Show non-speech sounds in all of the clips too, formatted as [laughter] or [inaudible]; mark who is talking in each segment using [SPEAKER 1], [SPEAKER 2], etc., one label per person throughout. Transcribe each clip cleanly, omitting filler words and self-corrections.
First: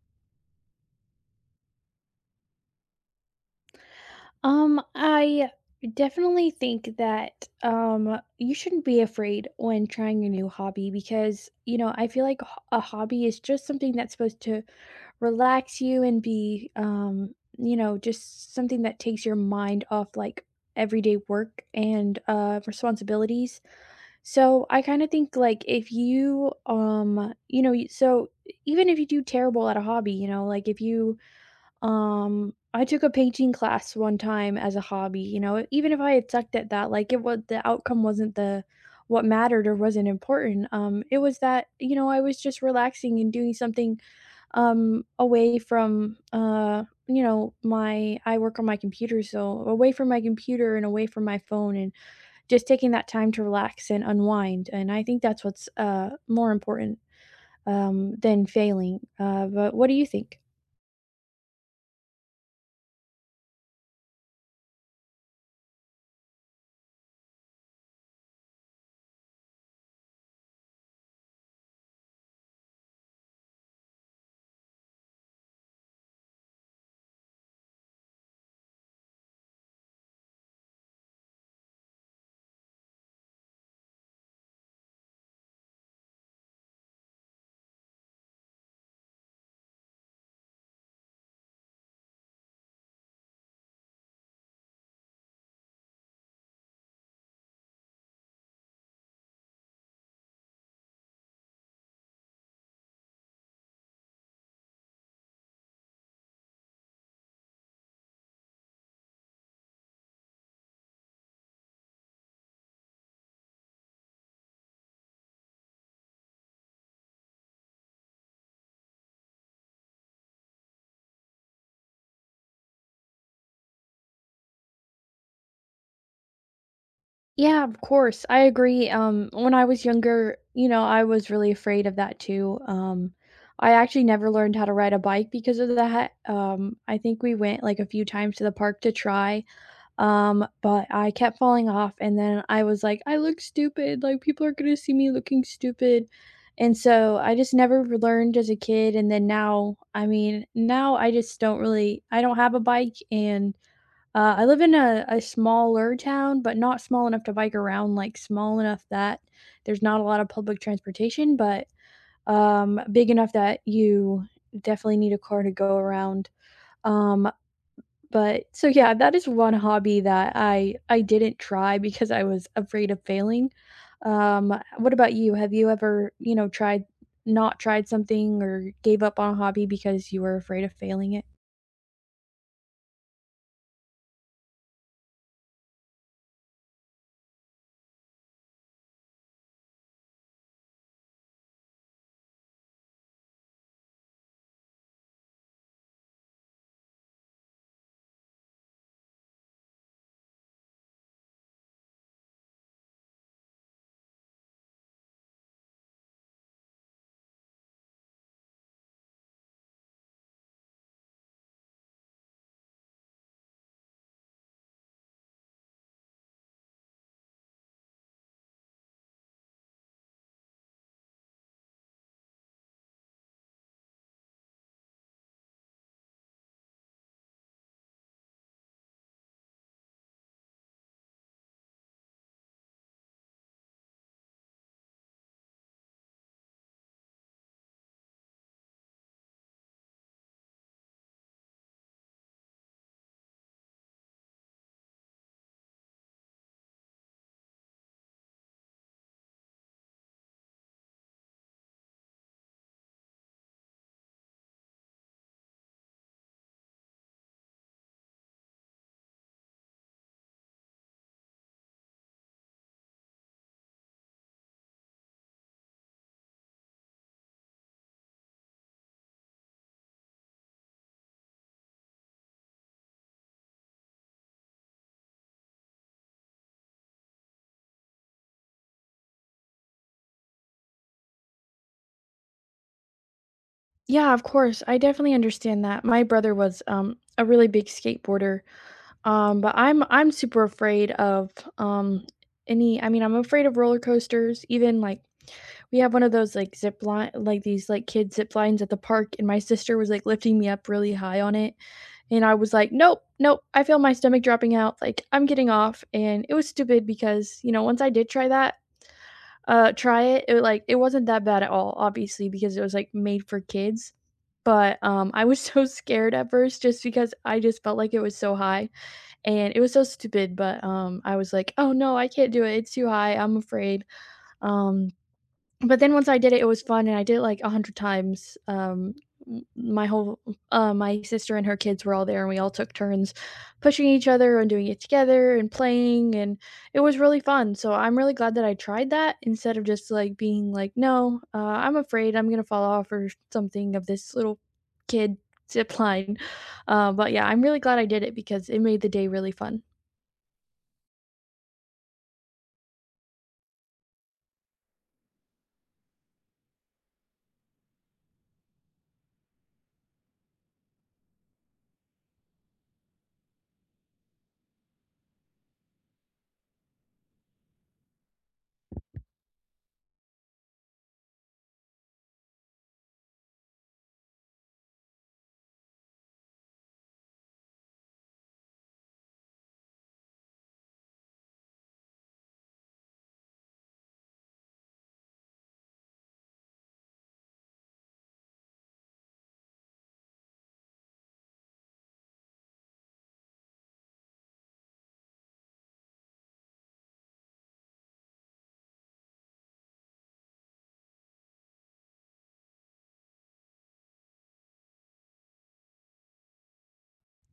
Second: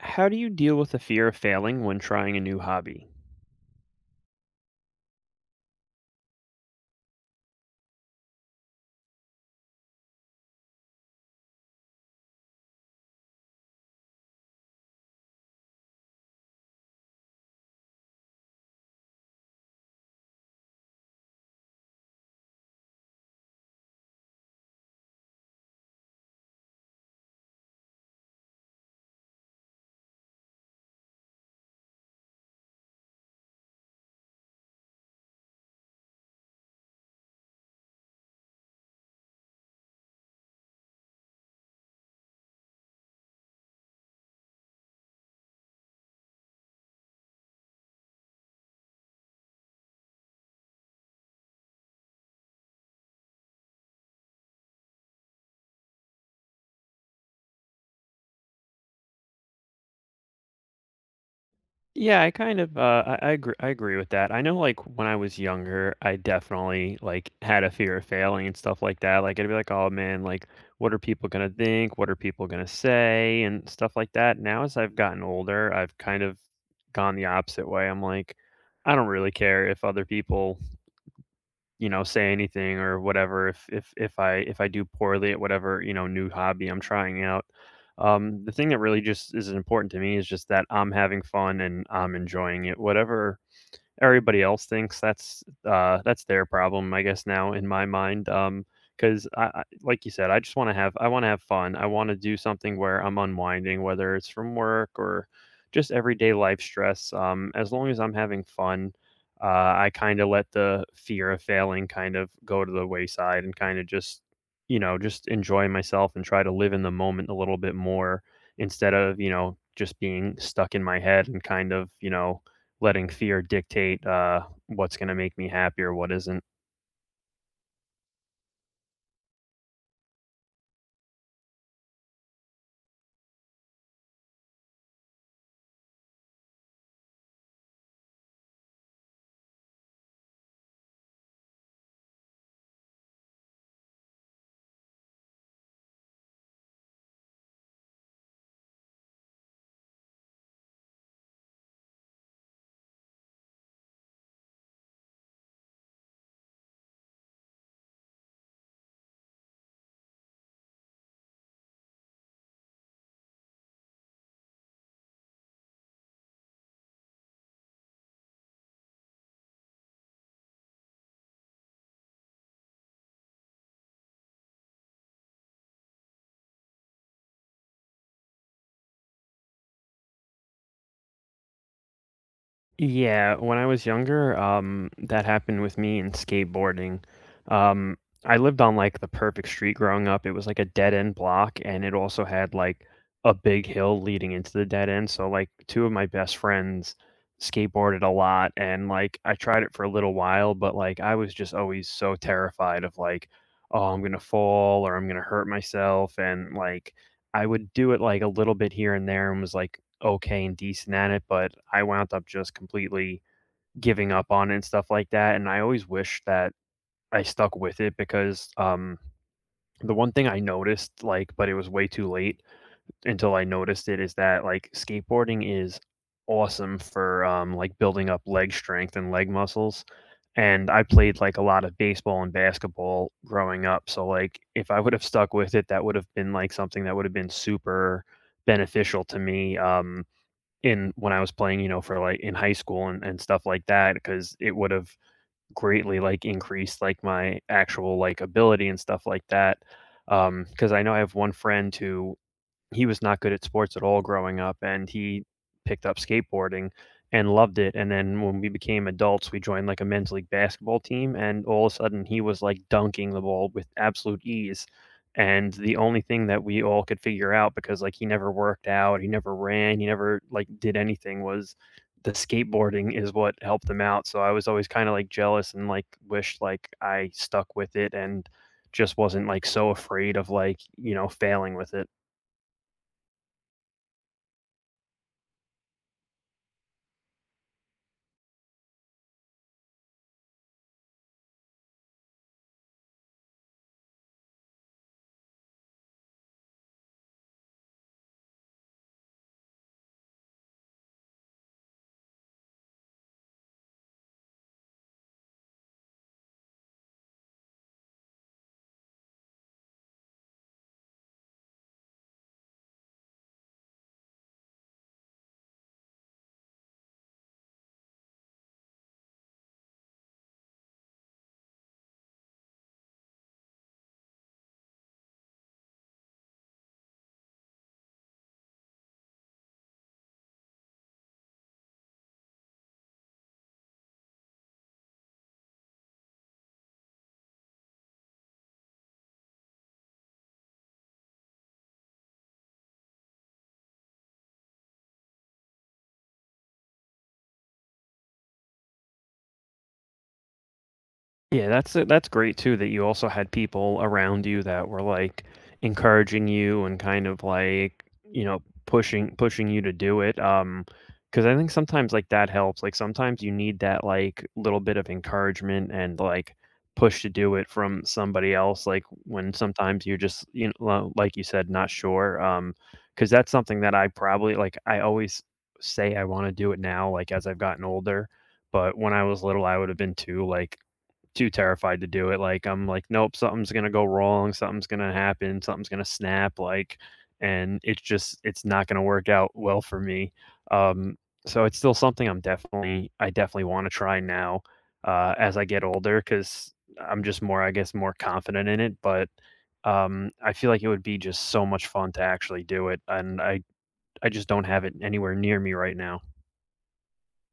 [SPEAKER 1] How do you deal with the fear of failing when trying a new hobby?
[SPEAKER 2] I definitely think that you shouldn't be afraid when trying a new hobby because, you know, I feel like a hobby is just something that's supposed to relax you and be you know, just something that takes your mind off like everyday work and responsibilities. So, I kind of think like if you you know, y- so even if you do terrible at a hobby, you know, like if you I took a painting class one time as a hobby, you know, even if I had sucked at that, like it was the outcome wasn't the what mattered or wasn't important. It was that, you know, I was just relaxing and doing something away from you know, my I work on my computer, so away from my computer and away from my phone and just taking that time to relax and unwind. And I think that's what's more important than failing. But what do you think?
[SPEAKER 1] Yeah, I agree with that. I know, like, when I was younger, I definitely, like, had a fear of failing and stuff like that. Like, I'd be like, "Oh, man, like what are people going to think? What are people going to say?" and stuff like that. Now, as I've gotten older, I've kind of gone the opposite way. I'm like, I don't really care if other people, say anything or whatever, if I do poorly at whatever, new hobby I'm trying out. The thing that really just is important to me is just that I'm having fun and I'm enjoying it. Whatever everybody else thinks, that's their problem, I guess, now in my mind, because I like you said, I just want to have fun. I want to do something where I'm unwinding, whether it's from work or just everyday life stress, as long as I'm having fun, I kind of let the fear of failing kind of go to the wayside and kind of just, just enjoy myself and try to live in the moment a little bit more, instead of, just being stuck in my head and kind of, letting fear dictate, what's gonna make me happy or what isn't.
[SPEAKER 2] Yeah, of course. I agree. When I was younger, you know, I was really afraid of that too. I actually never learned how to ride a bike because of that. I think we went like a few times to the park to try, but I kept falling off, and then I was like, I look stupid. Like people are gonna see me looking stupid. And so I just never learned as a kid. And then now, I mean, now I just don't really, I don't have a bike and I live in a smaller town, but not small enough to bike around, like, small enough that there's not a lot of public transportation, but, big enough that you definitely need a car to go around. Um, yeah, that is one hobby that I didn't try because I was afraid of failing. What about you? Have you ever, you know, tried not tried something or gave up on a hobby because you were afraid of failing it?
[SPEAKER 1] Yeah, when I was younger, that happened with me in skateboarding. Um, I lived on, like, the perfect street growing up. It was like a dead end block, and it also had, like, a big hill leading into the dead end. So, like, two of my best friends skateboarded a lot, and, like, I tried it for a little while, but, like, I was just always so terrified of, like, "Oh, I'm gonna fall or I'm gonna hurt myself," and, like, I would do it, like, a little bit here and there and was, like, okay and decent at it, but I wound up just completely giving up on it and stuff like that, and I always wish that I stuck with it because, the one thing I noticed, like, but it was way too late, until I noticed it is that, like, skateboarding is awesome for like, building up leg strength and leg muscles. And I played, like, a lot of baseball and basketball growing up. So, like, if I would have stuck with it, that would have been, like, something that would have been super beneficial to me, in when I was playing, you know, for, like, in high school and stuff like that, because it would have greatly, like, increased, like, my actual, like, ability and stuff like that, because I know I have one friend who he was not good at sports at all growing up, and he picked up skateboarding and loved it, and then, when we became adults, we joined, like, a men's league basketball team, and all of a sudden, he was, like, dunking the ball with absolute ease, and the only thing that we all could figure out, because, like, he never worked out, he never ran, he never, like, did anything, was the skateboarding is what helped him out, so I was always kinda, like, jealous and, like, wished, like, I stuck with it and just wasn't, like, so afraid of, like, failing with it.
[SPEAKER 2] Yeah, of course. I definitely understand that. My brother was a really big skateboarder. But I'm super afraid of um I'm afraid of roller coasters, even like we have one of those like zip line like these like kid zip lines at the park and my sister was like lifting me up really high on it and I was like, nope, nope, I feel my stomach dropping out, like I'm getting off and it was stupid because, you know, once I did try that, try it. It like it wasn't that bad at all, obviously, because it was like made for kids. But I was [laughs] so scared at first just because I just felt like it was so high and it was so stupid. But I was like, oh no, I can't do it. It's too high. I'm afraid. Um, but then once I did it, it was fun, and I did it, like, 100 times. M my whole My sister and her kids were all there, and we all took turns pushing each other and doing it together and playing, and it was really fun, so I'm really glad that I tried that instead of just, like, being like, "No, I'm afraid I'm gonna fall off or something of this little kid zip line." But, yeah, I'm really glad I did it because it made the day really fun.
[SPEAKER 1] Yeah, that's great too that you also had people around you that were, like, encouraging you and kind of, like, pushing you to do it, 'cause I think sometimes, like, that helps, like, sometimes you need that, like, little bit of encouragement and, like, push to do it from somebody else, like, when sometimes you're just, you kn well, like you said, not sure, 'cause that's something that I probably, like, I always say I wanna do it now, like, as I've gotten older, but when I was little, I would have been too, like, too terrified to do it. Like, I'm like, "Nope, something's gonna go wrong, something's gonna happen, something's gonna snap," like, and it's just it's not gonna work out well for me. Um, so it's still something I definitely wanna try now, as I get older because 'cause I'm just more, I guess, more confident in it, but, I feel like it would be just so much fun to actually do it, and I just don't have it anywhere near me right now.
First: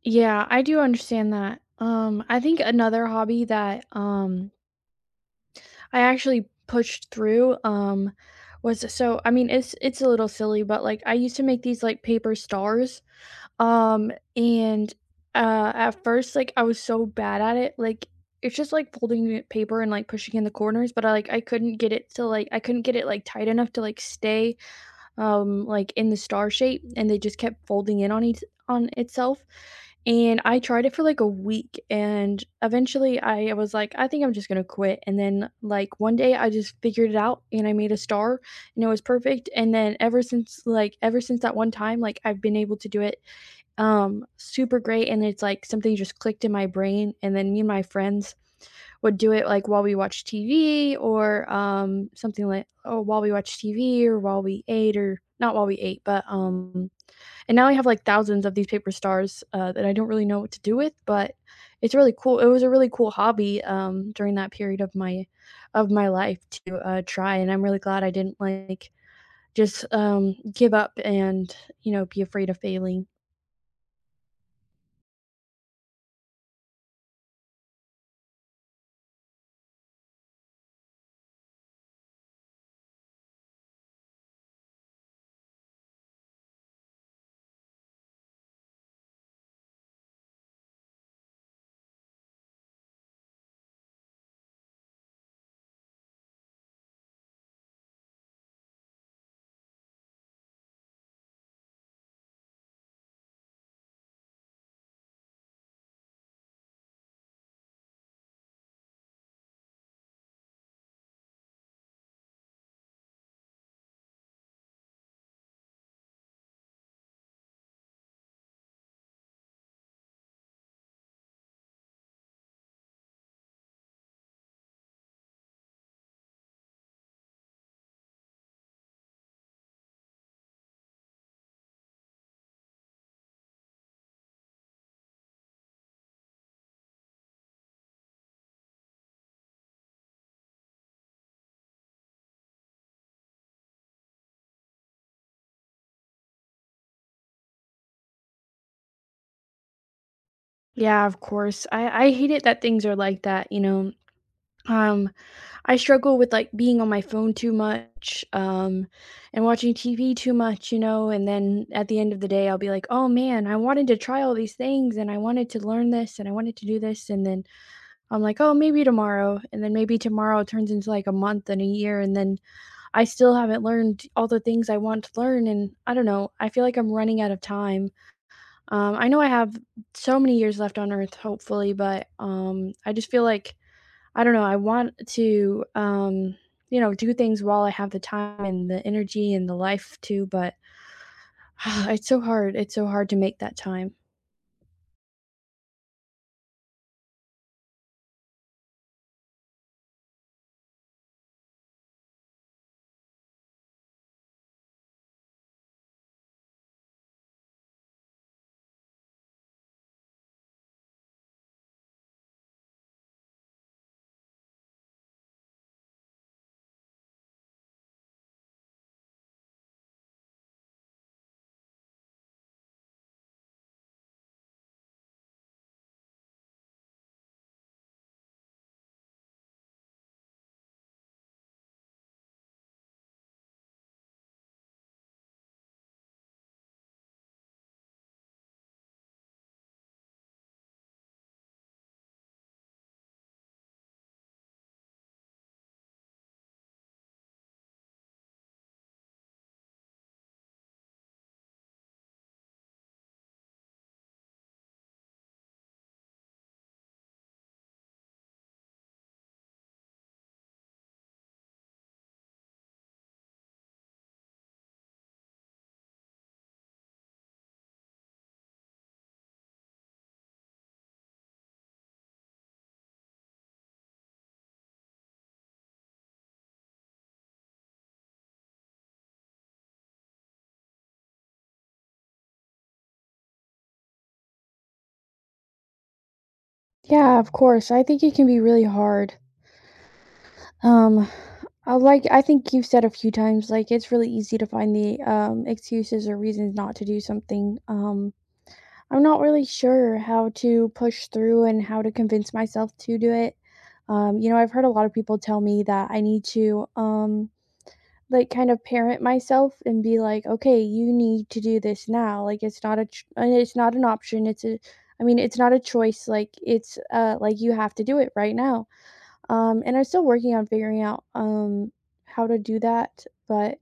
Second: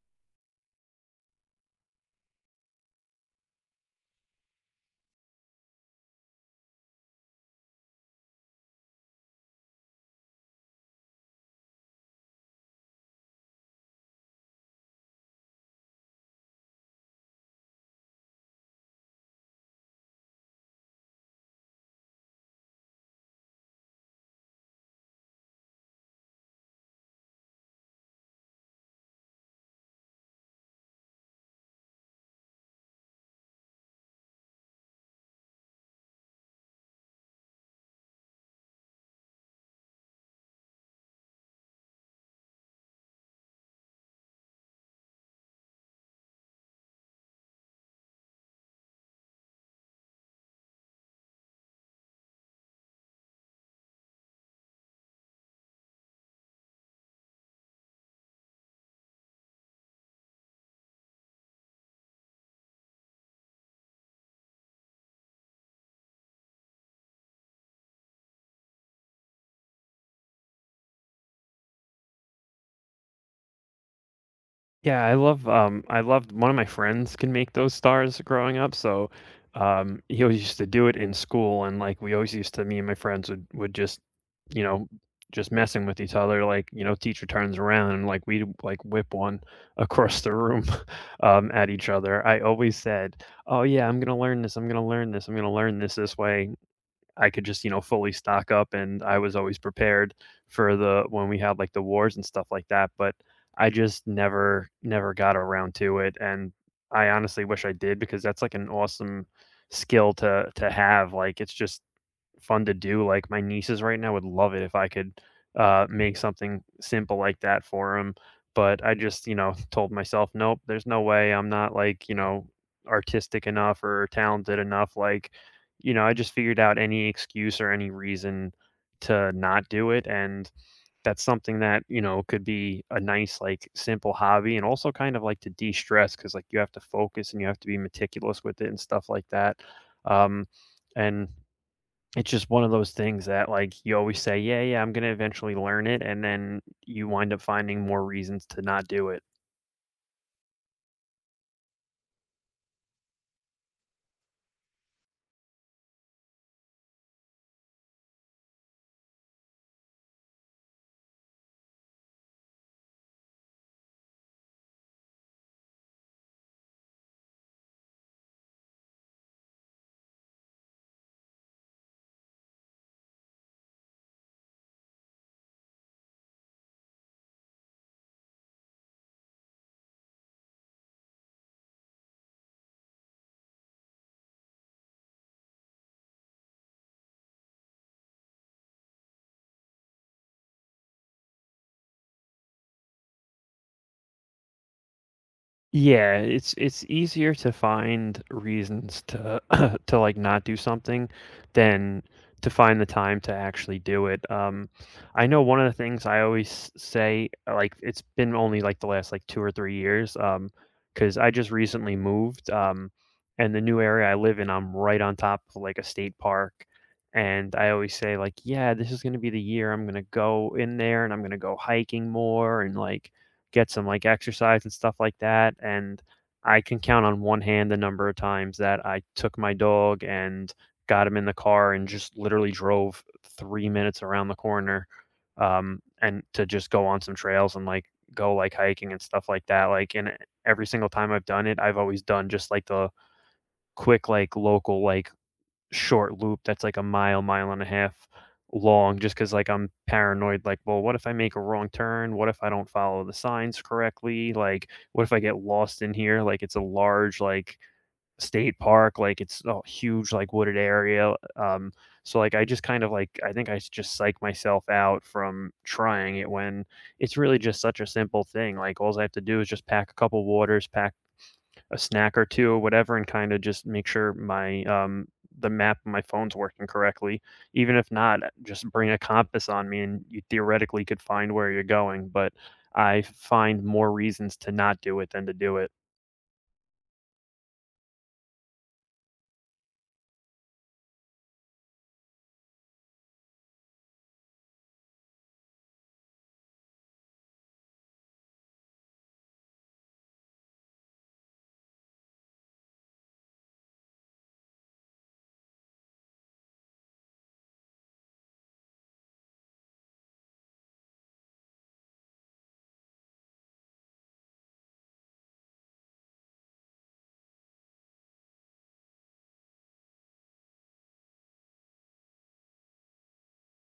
[SPEAKER 2] Yeah, I do understand that. I think another hobby that, I actually pushed through, was so I mean, it's a little silly, but, like, I used to make these, like, paper stars, um, and, at first, like, I was so bad at it, like, it's just, like, folding it paper and, like, pushing in the corners, but I couldn't get it to, like I couldn't get it, like, tight enough to, like, stay like, in the star shape, and they just kept folding in on each on itself, and I tried it for, like, a week, and eventually I was like, "I think I'm just gonna quit," and then, like, one day I just figured it out, and I made a star, and it was perfect, and then ever since that one time, like, I've been able to do it, super great, and it's like something just clicked in my brain, and then me and my friends would do it like while we watch TV or something like or while we watch TV or while we ate or not while we ate, but and now I have like thousands of these paper stars that I don't really know what to do with, but it's really cool. It was a really cool hobby during that period of my life to try and I'm really glad I didn't like just give up and you know be afraid of failing.
[SPEAKER 1] Yeah, I love, I loved one of my friends can make those stars growing up, so, he always used to do it in school, and, like, we always used to me and my friends would just, you know, just messing with each other, like, teacher turns around and, like, we'd, like, whip one [laughs] across the room, [laughs] at each other. I always said, "Oh, yeah, I'm gonna learn this, I'm gonna learn this, I'm gonna learn this this way." I could just, fully stock up, and I was always prepared for the when we had, like, the wars and stuff like that, but I just never got around to it, and I honestly wish I did, because that's like an awesome skill to have. Like, it's just fun to do. Like, my nieces right now would love it if I could make something simple like that for them. But I just, [laughs] told myself, nope, there's no way. I'm not, like, artistic enough or talented enough. Like, I just figured out any excuse or any reason to not do it. And that's something that, could be a nice, like, simple hobby and also kind of like to de stress because, like, you have to focus and you have to be meticulous with it and stuff like that. Um, and it's just one of those things that, like, you always say, "Yeah, yeah, I'm gonna eventually learn it," and then you wind up finding more reasons to not do it.
[SPEAKER 2] Yeah, of course. I hate it that things are like that, you know. Um I struggle with, like, being on my phone too much, and watching TV too much, you know, and then at the end of the day, I'll be like, "Oh, man, I wanted to try all these things, and I wanted to learn this, and I wanted to do this," and then I'm like, "Oh, maybe tomorrow," and then maybe tomorrow turns into, like, a month and a year, and then I still haven't learned all the things I want to learn, and I don't know, I feel like I'm running out of time. I know I have so many years left on earth, hopefully, but, I just feel like I don't know, I want to, you know, do things while I have the time and the energy and the life too. But [sighs] it's so hard. It's so hard to make that time.
[SPEAKER 1] Yeah, it's easier to find reasons to [clears throat] to, like, not do something than to find the time to actually do it. I know one of the things I always say, like, it's been only like the last, like, 2 or 3 years, because I just recently moved, and the new area I live in, I'm right on top of, like, a state park, and I always say, like, yeah, this is gonna be the year I'm gonna go in there and I'm gonna go hiking more and, like, get some, like, exercise and stuff like that, and I can count on one hand the number of times that I took my dog and got him in the car and just literally drove 3 minutes around the corner, and to just go on some trails and, like, go, like, hiking and stuff like that, like, and every single time I've done it, I've always done just, like, the quick, like, local, like, short loop that's, like, a mile, mile and a half long. Just 'cause, like, I'm paranoid, like, "Well, what if I make a wrong turn? What if I don't follow the signs correctly? Like, what if I get lost in here?" Like, it's a large, like, state park, like, it's a huge, like, wooded area, so, like, I just kind of, like, I think I s just psych myself out from trying it when it's really just such a simple thing, like, all I have to do is just pack a couple waters, pack a snack or 2 or whatever, and kinda just make sure my, the map on my phone's working correctly. Even if not, just bring a compass on me, and you theoretically could find where you're going, but I find more reasons to not do it than to do it.
[SPEAKER 2] Yeah, of course. I think it can be really hard. Um, I think you've said a few times like it's really easy to find the excuses or reasons not to do something. I'm not really sure how to push through and how to convince myself to do it. You know, I've heard a lot of people tell me that I need to like, kind of parent myself and be like, "Okay, you need to do this now." Like, it's not an option, it's a I mean, it's not a choice, like, it's, like, you have to do it right now. And I'm still working on figuring out, how to do that, but,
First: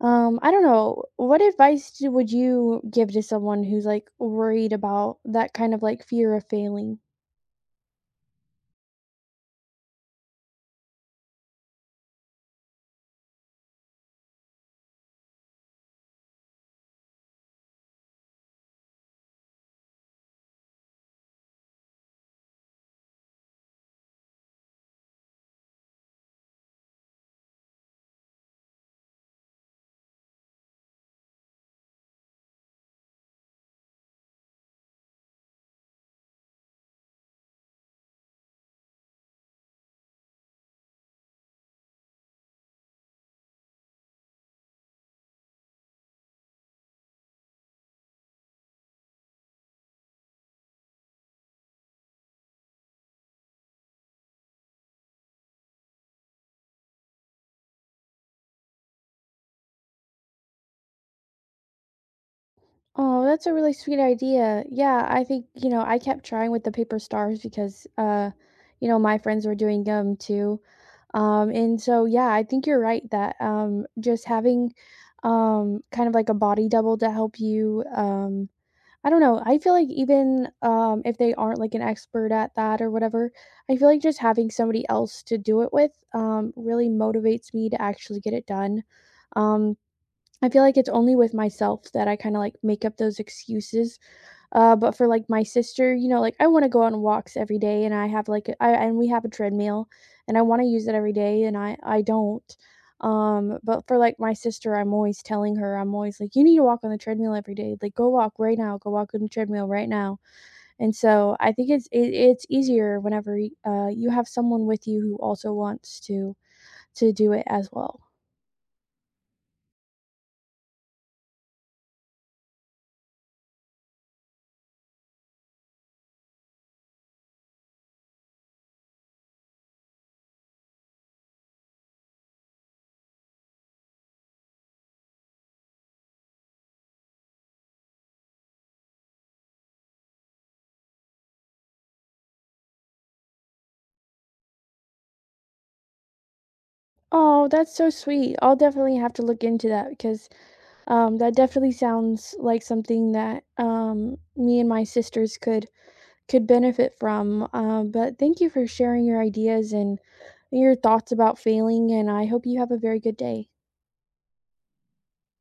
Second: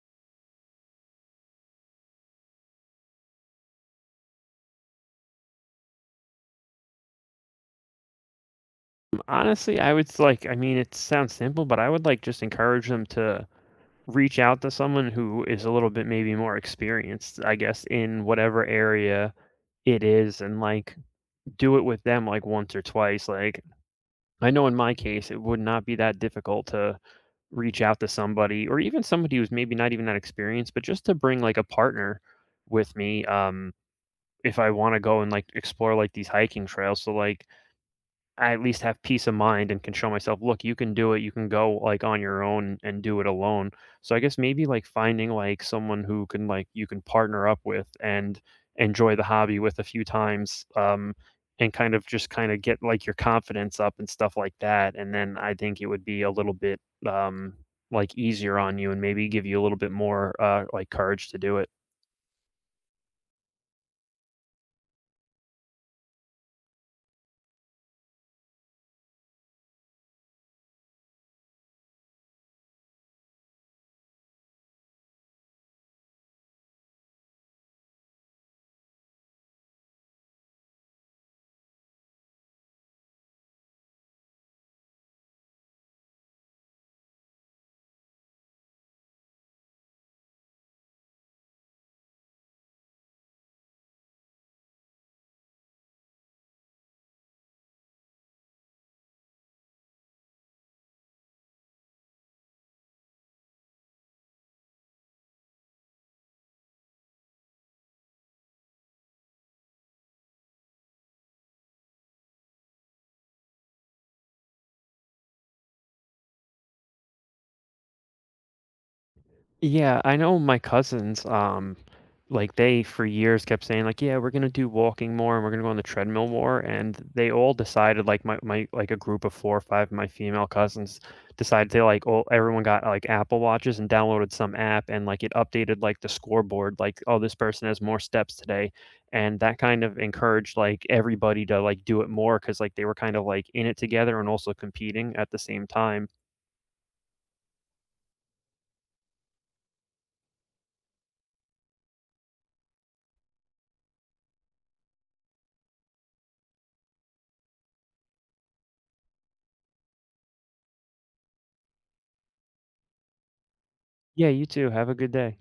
[SPEAKER 2] I don't know. What advice do would you give to someone who's, like, worried about that kind of, like, fear of failing?
[SPEAKER 1] Honestly, I would s like, I mean, it sounds simple, but I would, like, just encourage them to reach out to someone who is a little bit maybe more experienced, I guess, in whatever area it is and, like, do it with them, like, once or twice. Like, I know in my case, it would not be that difficult to reach out to somebody or even somebody who's maybe not even that experienced, but just to bring, like, a partner with me, if I want to go and, like, explore, like, these hiking trails. So, like, I at least have peace of mind and can show myself, look, you can do it. You can go, like, on your own and do it alone. So, I guess, maybe, like, finding, like, someone who can, like, you can partner up with and enjoy the hobby with a few times, and kind of just kind of get, like, your confidence up and stuff like that, and then I think it would be a little bit, um like, easier on you and maybe give you a little bit more like, courage to do it.
[SPEAKER 2] Oh, that's a really sweet idea. Yeah, I think, you know, I kept trying with the paper stars because you know, my friends were doing them too. And so Yeah, I think you're right that just having kind of like a body double to help you I don't know. I feel like even if they aren't like an expert at that or whatever, I feel like just having somebody else to do it with really motivates me to actually get it done. Um I feel like it's only with myself that I kinda, like, make up those excuses, but for, like, my sister, you know, like, I wanna go on walks every day, and I have, like, a- I and we have a treadmill, and I wanna use it every day, and I don't, but for, like, my sister, I'm always telling her, I'm always like, "You need to walk on the treadmill every day, like, go walk right now, go walk on the treadmill right now," and so I think it's easier whenever, you have someone with you who also wants to do it as well.
[SPEAKER 1] Yeah, I know my cousins, like, they for years kept saying, like, "Yeah, we're gonna do walking more and we're gonna go on the treadmill more." And they all decided, like, my like, a group of four or five of my female cousins decided they, like, all everyone got, like, Apple Watches and downloaded some app, and, like, it updated, like, the scoreboard, like, "Oh, this person has more steps today." And that kind of encouraged, like, everybody to, like, do it more because, like, they were kind of, like, in it together and also competing at the same time.
[SPEAKER 2] Oh, that's so sweet. I'll definitely have to look into that because that definitely sounds like something that me and my sisters could benefit from. But thank you for sharing your ideas and your thoughts about failing, and I hope you have a very good day.
[SPEAKER 1] Yeah, you too. Have a good day.